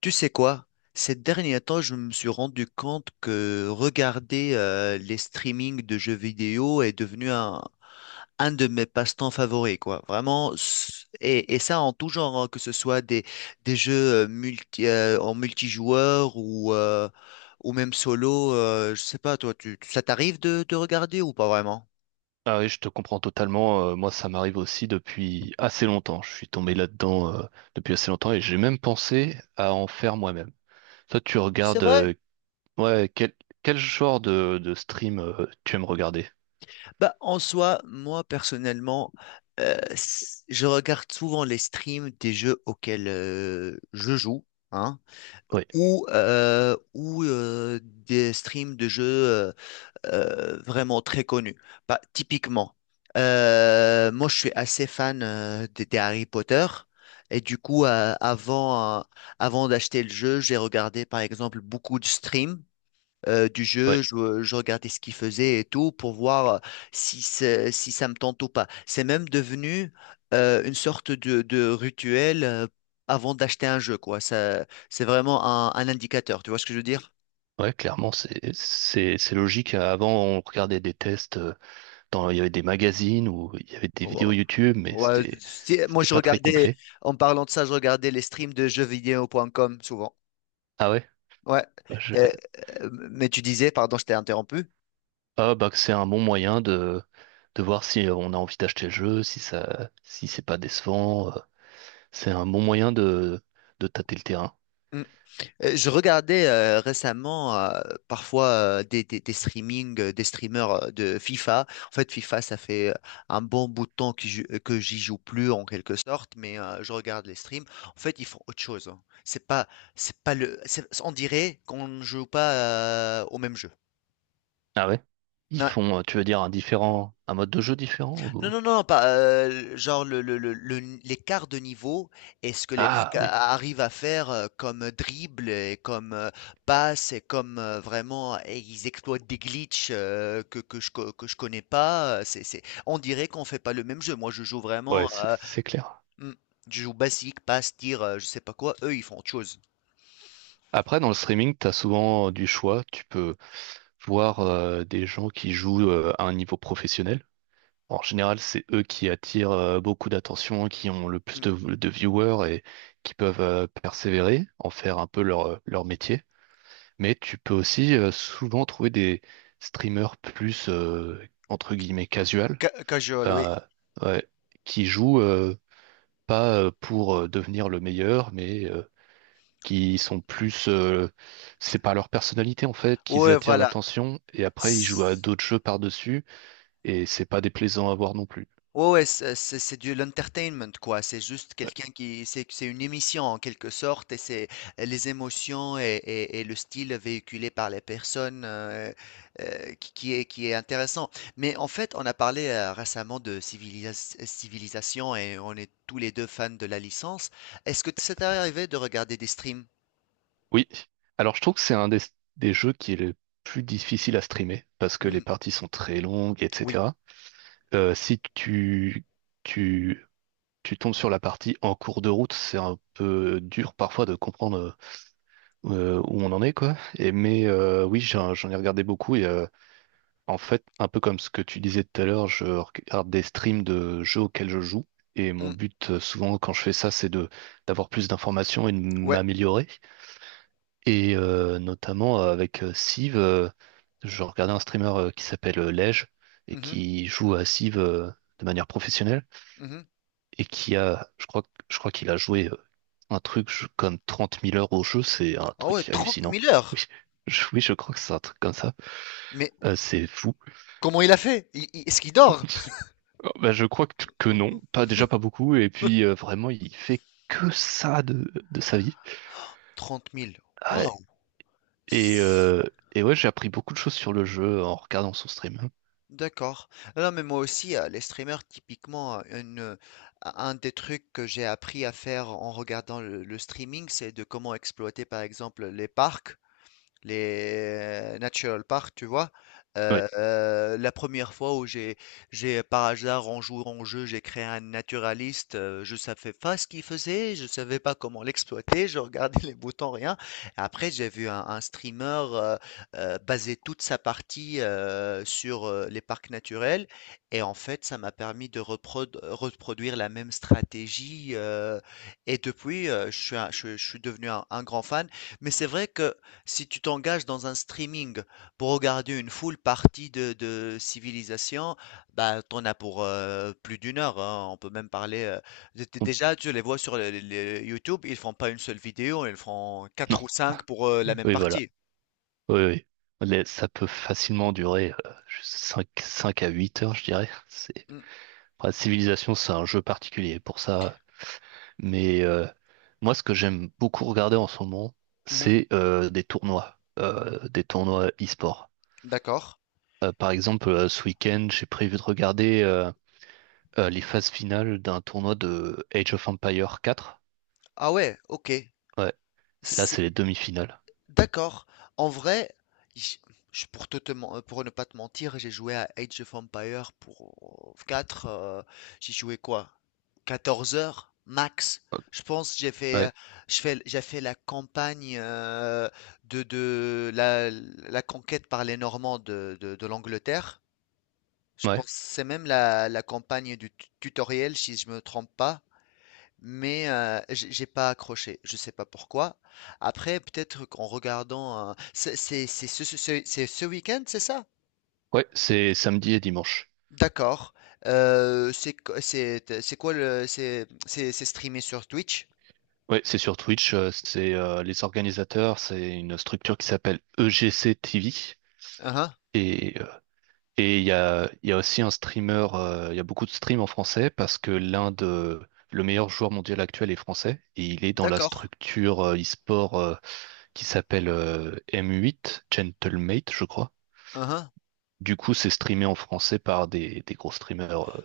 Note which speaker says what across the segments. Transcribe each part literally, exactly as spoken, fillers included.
Speaker 1: Tu sais quoi? Ces derniers temps, je me suis rendu compte que regarder euh, les streamings de jeux vidéo est devenu un, un de mes passe-temps favoris, quoi. Vraiment, s- et, et ça en tout genre, hein, que ce soit des, des jeux euh, multi, euh, en multijoueur ou, euh, ou même solo. Euh, je sais pas, toi, tu, tu- ça t'arrive de, de regarder ou pas vraiment?
Speaker 2: Ah oui, je te comprends totalement. Euh, moi, ça m'arrive aussi depuis assez longtemps. Je suis tombé là-dedans euh, depuis assez longtemps et j'ai même pensé à en faire moi-même. Toi, tu
Speaker 1: C'est
Speaker 2: regardes
Speaker 1: vrai.
Speaker 2: euh, ouais, quel, quel genre de, de stream euh, tu aimes regarder?
Speaker 1: Bah, en soi, moi personnellement, euh, s- je regarde souvent les streams des jeux auxquels euh, je joue, hein,
Speaker 2: Oui,
Speaker 1: ou, euh, ou euh, des streams de jeux euh, euh, vraiment très connus. Bah, typiquement, euh, moi je suis assez fan euh, des, des Harry Potter. Et du coup, euh, avant, euh, avant d'acheter le jeu, j'ai regardé par exemple beaucoup de streams euh, du
Speaker 2: ouais,
Speaker 1: jeu, je, je regardais ce qu'il faisait et tout pour voir euh, si, c'est- si ça me tente ou pas. C'est même devenu euh, une sorte de, de rituel euh, avant d'acheter un jeu, quoi. Ça, c'est vraiment un, un indicateur, tu vois ce que je veux dire?
Speaker 2: ouais, clairement, c'est c'est c'est logique. Avant, on regardait des tests euh, dans il y avait des magazines ou il y avait des
Speaker 1: Ouais.
Speaker 2: vidéos YouTube, mais
Speaker 1: Ouais,
Speaker 2: c'était
Speaker 1: si- moi,
Speaker 2: c'était
Speaker 1: je
Speaker 2: pas très
Speaker 1: regardais,
Speaker 2: complet.
Speaker 1: en parlant de ça, je regardais les streams de jeux jeuxvideo.com souvent.
Speaker 2: Ah ouais?
Speaker 1: Ouais. Euh, euh, mais tu disais, pardon, je t'ai interrompu.
Speaker 2: Ah bah que c'est un bon moyen de, de voir si euh, on a envie d'acheter le jeu, si ça, si c'est pas décevant. Euh, C'est un bon moyen de, de tâter le terrain.
Speaker 1: Euh, Je regardais euh, récemment euh, parfois euh, des, des, des streamings, euh, des streamers euh, de FIFA. En fait, FIFA, ça fait euh, un bon bout de temps que j'y que j'y joue plus en quelque sorte, mais euh, je regarde les streams. En fait, ils font autre chose. Hein. C'est pas, c'est pas le, c'est- On dirait qu'on ne joue pas euh, au même jeu.
Speaker 2: Ah ouais? Ils font, euh, tu veux dire, un différent, un mode de jeu différent
Speaker 1: Non,
Speaker 2: ou-
Speaker 1: non, non, pas heu, genre le le le le n l'écart de niveau et ce que les
Speaker 2: Ah
Speaker 1: mecs
Speaker 2: oui,
Speaker 1: a arrivent à faire, heu, comme dribble et comme, heu, passe et comme, heu, vraiment et ils exploitent des glitches, heu, que que je co que je connais pas, heu, c'est c'est on dirait qu'on fait pas le même jeu. Moi, je joue vraiment,
Speaker 2: ouais, c'est
Speaker 1: heu,
Speaker 2: c'est clair.
Speaker 1: mmh, je joue basique, passe, tire, heu, je sais pas quoi. Eux, ils font autre chose.
Speaker 2: Après, dans le streaming, t'as souvent euh, du choix. Tu peux voir euh, des gens qui jouent euh, à un niveau professionnel. En général, c'est eux qui attirent euh, beaucoup d'attention, qui ont le plus
Speaker 1: Mmh,
Speaker 2: de, de viewers et qui peuvent euh, persévérer, en faire un peu leur, euh, leur métier. Mais tu peux aussi euh, souvent trouver des streamers plus, euh, entre guillemets, casual,
Speaker 1: ca casual, oui.
Speaker 2: euh, ouais, qui jouent euh, pas euh, pour euh, devenir le meilleur, mais euh, qui sont plus... euh, c'est par leur personnalité, en fait, qu'ils
Speaker 1: Ouais,
Speaker 2: attirent
Speaker 1: voilà.
Speaker 2: l'attention et après, ils jouent à d'autres jeux par-dessus et c'est pas déplaisant à voir non plus.
Speaker 1: Ouais, ouais, c'est c'est c'est de l'entertainment, quoi. C'est juste quelqu'un qui, c'est c'est une émission en quelque sorte, et c'est euh, les émotions et, et- et le style véhiculé par les personnes euh, euh, qui, qui est qui est intéressant. Mais en fait, on a parlé euh, récemment de civilis- civilisation et on est tous les deux fans de la licence. Est-ce que ça t'est arrivé de regarder des streams?
Speaker 2: Oui. Alors, je trouve que c'est un des, des jeux qui est le plus difficile à streamer parce que
Speaker 1: Hmm,
Speaker 2: les parties sont très longues,
Speaker 1: oui.
Speaker 2: et cetera. Euh, si tu, tu, tu tombes sur la partie en cours de route, c'est un peu dur parfois de comprendre euh, où on en est, quoi. Et, mais euh, oui, j'en, j'en ai regardé beaucoup et euh, en fait, un peu comme ce que tu disais tout à l'heure, je regarde des streams de jeux auxquels je joue. Et mon
Speaker 1: Hmm,
Speaker 2: but, euh, souvent, quand je fais ça, c'est de d'avoir plus d'informations et de
Speaker 1: ouais.
Speaker 2: m'améliorer. Et euh, notamment euh, avec euh, Civ, euh, je regardais un streamer euh, qui s'appelle euh, Lej et
Speaker 1: Mhm.
Speaker 2: qui joue à Civ euh, de manière professionnelle
Speaker 1: Mhm.
Speaker 2: et qui a, je crois, je crois qu'il a joué euh, un truc je- comme trente mille heures au jeu, c'est un
Speaker 1: Ah ouais,
Speaker 2: truc
Speaker 1: trente
Speaker 2: hallucinant.
Speaker 1: mille
Speaker 2: Oui,
Speaker 1: heures.
Speaker 2: je, oui, je crois que c'est un truc comme ça.
Speaker 1: Mais
Speaker 2: Euh, c'est fou.
Speaker 1: comment il a fait? Il- il- est-ce qu'il dort?
Speaker 2: Oh, bah, je crois que, que non, pas déjà pas beaucoup, et puis euh, vraiment il fait que ça de, de sa vie.
Speaker 1: trente mille.
Speaker 2: Ouais. Et,
Speaker 1: S-
Speaker 2: euh, et ouais, j'ai appris beaucoup de choses sur le jeu en regardant son stream.
Speaker 1: D'accord. Ah non, mais moi aussi, euh, les streamers, typiquement, euh, une, euh, un des trucs que j'ai appris à faire en regardant le, le streaming, c'est de comment exploiter, par exemple, les parcs. Les natural parks, tu vois.
Speaker 2: Oui.
Speaker 1: Euh, euh, la première fois où j'ai, j'ai par hasard en jouant en jeu, j'ai créé un naturaliste. Euh, je savais pas ce qu'il faisait, je savais pas comment l'exploiter. Je regardais les boutons, rien. Après, j'ai vu un, un streamer euh, euh, baser toute sa partie euh, sur euh, les parcs naturels, et en fait, ça m'a permis de reprod- reproduire la même stratégie. Euh, et depuis, euh, je suis, un- je, je suis devenu un un grand fan. Mais c'est vrai que si tu t'engages dans un streaming pour regarder une full partie de, de Civilisation, bah t'en as pour euh, plus d'une heure. Hein. On peut même parler. Euh, d- d- déjà, tu les vois sur les- les YouTube, ils font pas une seule vidéo, ils font
Speaker 2: Non.
Speaker 1: quatre ou cinq pour euh, la même
Speaker 2: Oui, voilà.
Speaker 1: partie.
Speaker 2: Oui, oui. Les- Ça peut facilement durer euh, cinq 5 à huit heures, je dirais. C'est...
Speaker 1: Mm.
Speaker 2: Enfin, Civilization, c'est un jeu particulier pour ça. Mais euh, moi, ce que j'aime beaucoup regarder en ce moment,
Speaker 1: Mhm.
Speaker 2: c'est euh, des tournois, euh, des tournois e-sport.
Speaker 1: D'accord.
Speaker 2: Euh, par exemple, euh, ce week-end, j'ai prévu de regarder euh, euh, les phases finales d'un tournoi de Age of Empire quatre.
Speaker 1: Ah ouais, ok.
Speaker 2: Ouais. C'est- Là, c'est les demi-finales.
Speaker 1: D'accord. En vrai, j- je- pour, te, te men- euh, pour ne pas te mentir, j'ai joué à Age of Empires pour euh, quatre. Euh, j'ai joué quoi? Quatorze heures max. Je pense que j'ai fait, euh,
Speaker 2: Ouais.
Speaker 1: je fais, j'ai fait la campagne euh, de, de la, la conquête par les Normands de, de, de l'Angleterre. Je
Speaker 2: Ouais.
Speaker 1: pense que c'est même la, la campagne du tu- tutoriel, si je me trompe pas. Mais euh, j'ai j'ai pas accroché, je sais pas pourquoi. Après, peut-être qu'en regardant, euh, c'est c'est- c'est ce, ce- ce- c'est ce week-end, c'est ça?
Speaker 2: Ouais, c'est samedi et dimanche.
Speaker 1: D'accord. Euh, c'est qu- c'est c'est quoi le c'est c'est c'est streamé sur Twitch?
Speaker 2: Oui, c'est sur Twitch, euh, c'est euh, les organisateurs, c'est une structure qui s'appelle E G C T V.
Speaker 1: Uhum.
Speaker 2: Et euh, et il y a, il y a aussi un streamer, euh, il y a beaucoup de streams en français parce que l'un de le meilleur joueur mondial actuel est français et il est dans la
Speaker 1: D'accord.
Speaker 2: structure euh, e-sport euh, qui s'appelle euh, M huit, Gentlemate, je crois.
Speaker 1: Uhum.
Speaker 2: Du coup, c'est streamé en français par des, des gros streamers, euh,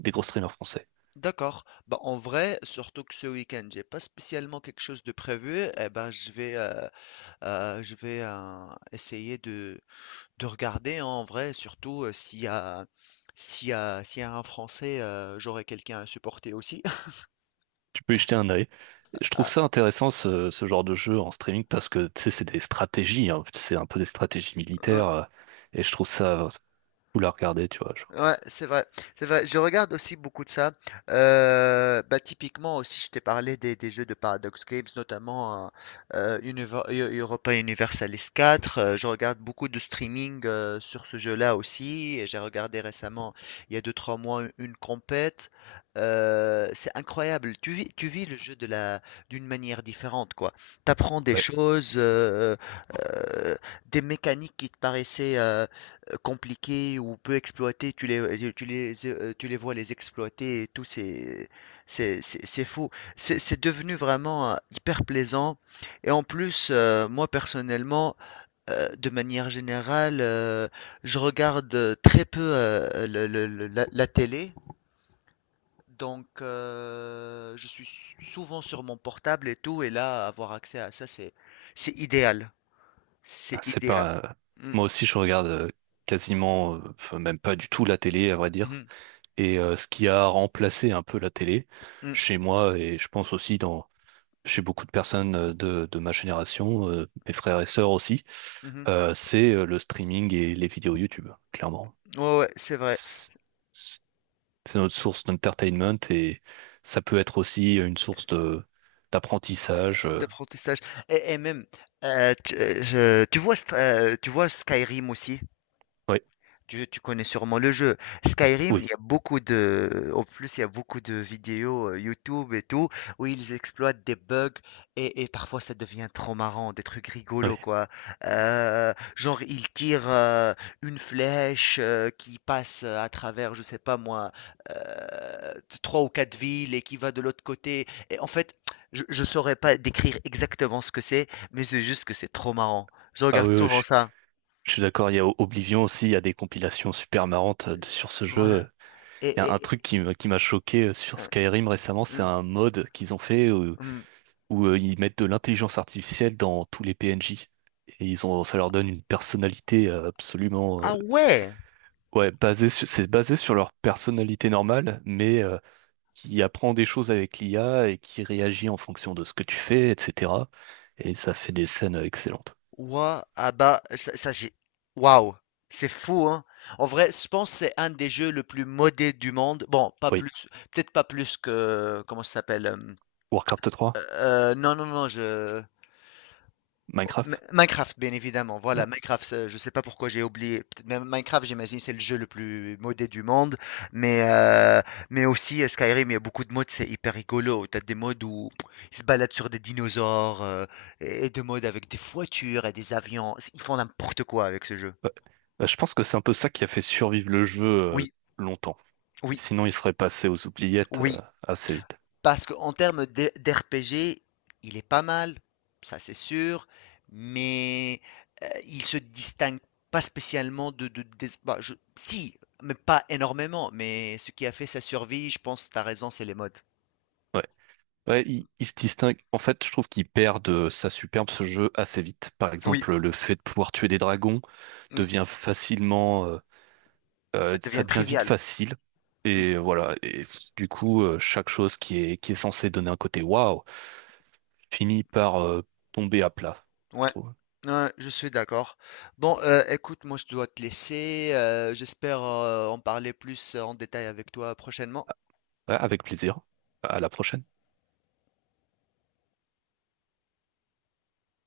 Speaker 2: des gros streamers français.
Speaker 1: D'accord. Bah, en vrai, surtout que ce week-end, j'ai pas spécialement quelque chose de prévu. Eh ben, je vais euh, euh, je vais euh, essayer de De regarder, hein, en vrai, surtout, heu, s'il y a s'il y a s'il y a un Français, heu, j'aurai quelqu'un à supporter aussi.
Speaker 2: Tu peux y jeter un œil. Je trouve
Speaker 1: Ah,
Speaker 2: ça intéressant ce, ce genre de jeu en streaming parce que tu sais, c'est des stratégies, hein. C'est un peu des stratégies
Speaker 1: hein.
Speaker 2: militaires euh, et je trouve ça euh, cool à regarder, tu vois. Genre.
Speaker 1: Ouais, c'est vrai, c'est vrai. Je regarde aussi beaucoup de ça. Euh, bah, typiquement aussi, je t'ai parlé des, des jeux de Paradox Games, notamment euh, euh, Univer- Eu- Europa Universalis quatre. Euh, je regarde beaucoup de streaming euh, sur ce jeu-là aussi. Et j'ai regardé récemment, il y a deux trois mois, une compète. Euh, c'est incroyable. Tu vis, tu vis le jeu de la, d'une manière différente, quoi. T'apprends des
Speaker 2: Bah,
Speaker 1: choses, euh, euh, des mécaniques qui te paraissaient euh, compliqués ou peu exploités, tu les, euh, tu les, euh, tu les vois les exploiter et tout, c'est, c'est, c'est, c'est fou. C'est, c'est devenu vraiment euh, hyper plaisant. Et en plus, euh, moi personnellement, euh, de manière générale, euh, je regarde euh, très peu euh, le- le- le- la, la télé. Donc, euh, je suis s- souvent sur mon portable et tout, et là, avoir accès à ça, c'est, c'est idéal.
Speaker 2: ah,
Speaker 1: C'est
Speaker 2: c'est
Speaker 1: idéal.
Speaker 2: pas.
Speaker 1: Mm.
Speaker 2: Moi aussi, je regarde euh, quasiment, euh, enfin, même pas du tout la télé, à vrai dire.
Speaker 1: Mhm.
Speaker 2: Et euh, ce qui a remplacé un peu la télé
Speaker 1: Mm.
Speaker 2: chez moi, et je pense aussi dans chez beaucoup de personnes euh, de, de ma génération, euh, mes frères et sœurs aussi,
Speaker 1: Mhm.
Speaker 2: euh, c'est euh, le streaming et les vidéos YouTube, clairement.
Speaker 1: Ouais, ouais, c'est vrai.
Speaker 2: C'est c'est notre source d'entertainment et ça peut être aussi une source de d'apprentissage. euh.
Speaker 1: D'apprentissage. Et, et même, euh, tu, euh, je- tu vois, St- euh, tu vois Skyrim aussi?
Speaker 2: Oui,
Speaker 1: Tu, tu connais sûrement le jeu. Skyrim, il
Speaker 2: oui,
Speaker 1: y a beaucoup de. En plus, il y a beaucoup de vidéos euh, YouTube et tout, où ils exploitent des bugs et, et parfois ça devient trop marrant, des trucs
Speaker 2: oui.
Speaker 1: rigolos, quoi. Euh, genre, ils tirent euh, une flèche euh, qui passe à travers, je sais pas moi, euh, trois ou quatre villes et qui va de l'autre côté. Et en fait, je, je saurais pas décrire exactement ce que c'est, mais c'est juste que c'est trop marrant. Je
Speaker 2: Ah
Speaker 1: regarde
Speaker 2: oui, oui,
Speaker 1: souvent
Speaker 2: je,
Speaker 1: ça.
Speaker 2: je suis d'accord, il y a Oblivion aussi, il y a des compilations super marrantes euh, sur ce
Speaker 1: Voilà.
Speaker 2: jeu.
Speaker 1: Et...
Speaker 2: Il y a un
Speaker 1: et-
Speaker 2: truc
Speaker 1: et-
Speaker 2: qui m'a qui m'a choqué euh, sur
Speaker 1: hein,
Speaker 2: Skyrim récemment, c'est
Speaker 1: hein.
Speaker 2: un mode qu'ils ont fait où,
Speaker 1: Hmm.
Speaker 2: où, euh, ils mettent de l'intelligence artificielle dans tous les P N J. Et ils ont, ça leur donne une personnalité euh, absolument... euh,
Speaker 1: Ah ouais!
Speaker 2: ouais, basée sur- c'est basé sur leur personnalité normale, mais euh, qui apprend des choses avec l'I A et qui réagit en fonction de ce que tu fais, et cetera. Et ça fait des scènes euh, excellentes.
Speaker 1: Ouais, ah bah, ça, ça, j'ai. Waouh! C'est fou, hein? En vrai, je pense que c'est un des jeux le plus modé du monde. Bon, pas
Speaker 2: Oui,
Speaker 1: plus, peut-être pas plus que. Comment ça s'appelle? Euh,
Speaker 2: Warcraft trois,
Speaker 1: euh, non, non, non, je. Oh,
Speaker 2: Minecraft.
Speaker 1: Minecraft, bien évidemment. Voilà, Minecraft, ça, je sais pas pourquoi j'ai oublié. Peut-être même Minecraft, j'imagine, c'est le jeu le plus modé du monde. Mais, euh, mais aussi, euh, Skyrim, il y a beaucoup de modes, c'est hyper rigolo. T'as des modes où ils se baladent sur des dinosaures, euh, et et de modes avec des voitures et des avions. Ils font n'importe quoi avec ce jeu.
Speaker 2: Ouais. Bah, je pense que c'est un peu ça qui a fait survivre le jeu euh,
Speaker 1: Oui,
Speaker 2: longtemps.
Speaker 1: oui,
Speaker 2: Sinon, il serait passé aux oubliettes euh,
Speaker 1: oui.
Speaker 2: assez vite.
Speaker 1: Parce qu'en termes d- d'R- d'R P G, il est pas mal, ça c'est sûr, mais euh, il se distingue pas spécialement de, de- des- bah, je- si, mais pas énormément. Mais ce qui a fait sa survie, je pense, t'as raison, c'est les modes.
Speaker 2: Ouais. Ouais, il, il se distingue. En fait, je trouve qu'il perd de sa superbe ce jeu assez vite. Par
Speaker 1: Oui,
Speaker 2: exemple, le fait de pouvoir tuer des dragons.
Speaker 1: mm,
Speaker 2: devient facilement, euh,
Speaker 1: ça
Speaker 2: euh, ça
Speaker 1: devient
Speaker 2: devient vite
Speaker 1: trivial.
Speaker 2: facile.
Speaker 1: Mm,
Speaker 2: Et voilà. Et du coup, euh, chaque chose qui est, qui est censée donner un côté waouh finit par euh, tomber à plat, je
Speaker 1: ouais.
Speaker 2: trouve.
Speaker 1: Ouais, je suis d'accord. Bon, euh, écoute, moi je dois te laisser. Euh, j'espère euh, en parler plus en détail avec toi prochainement.
Speaker 2: Ouais, avec plaisir. À la prochaine.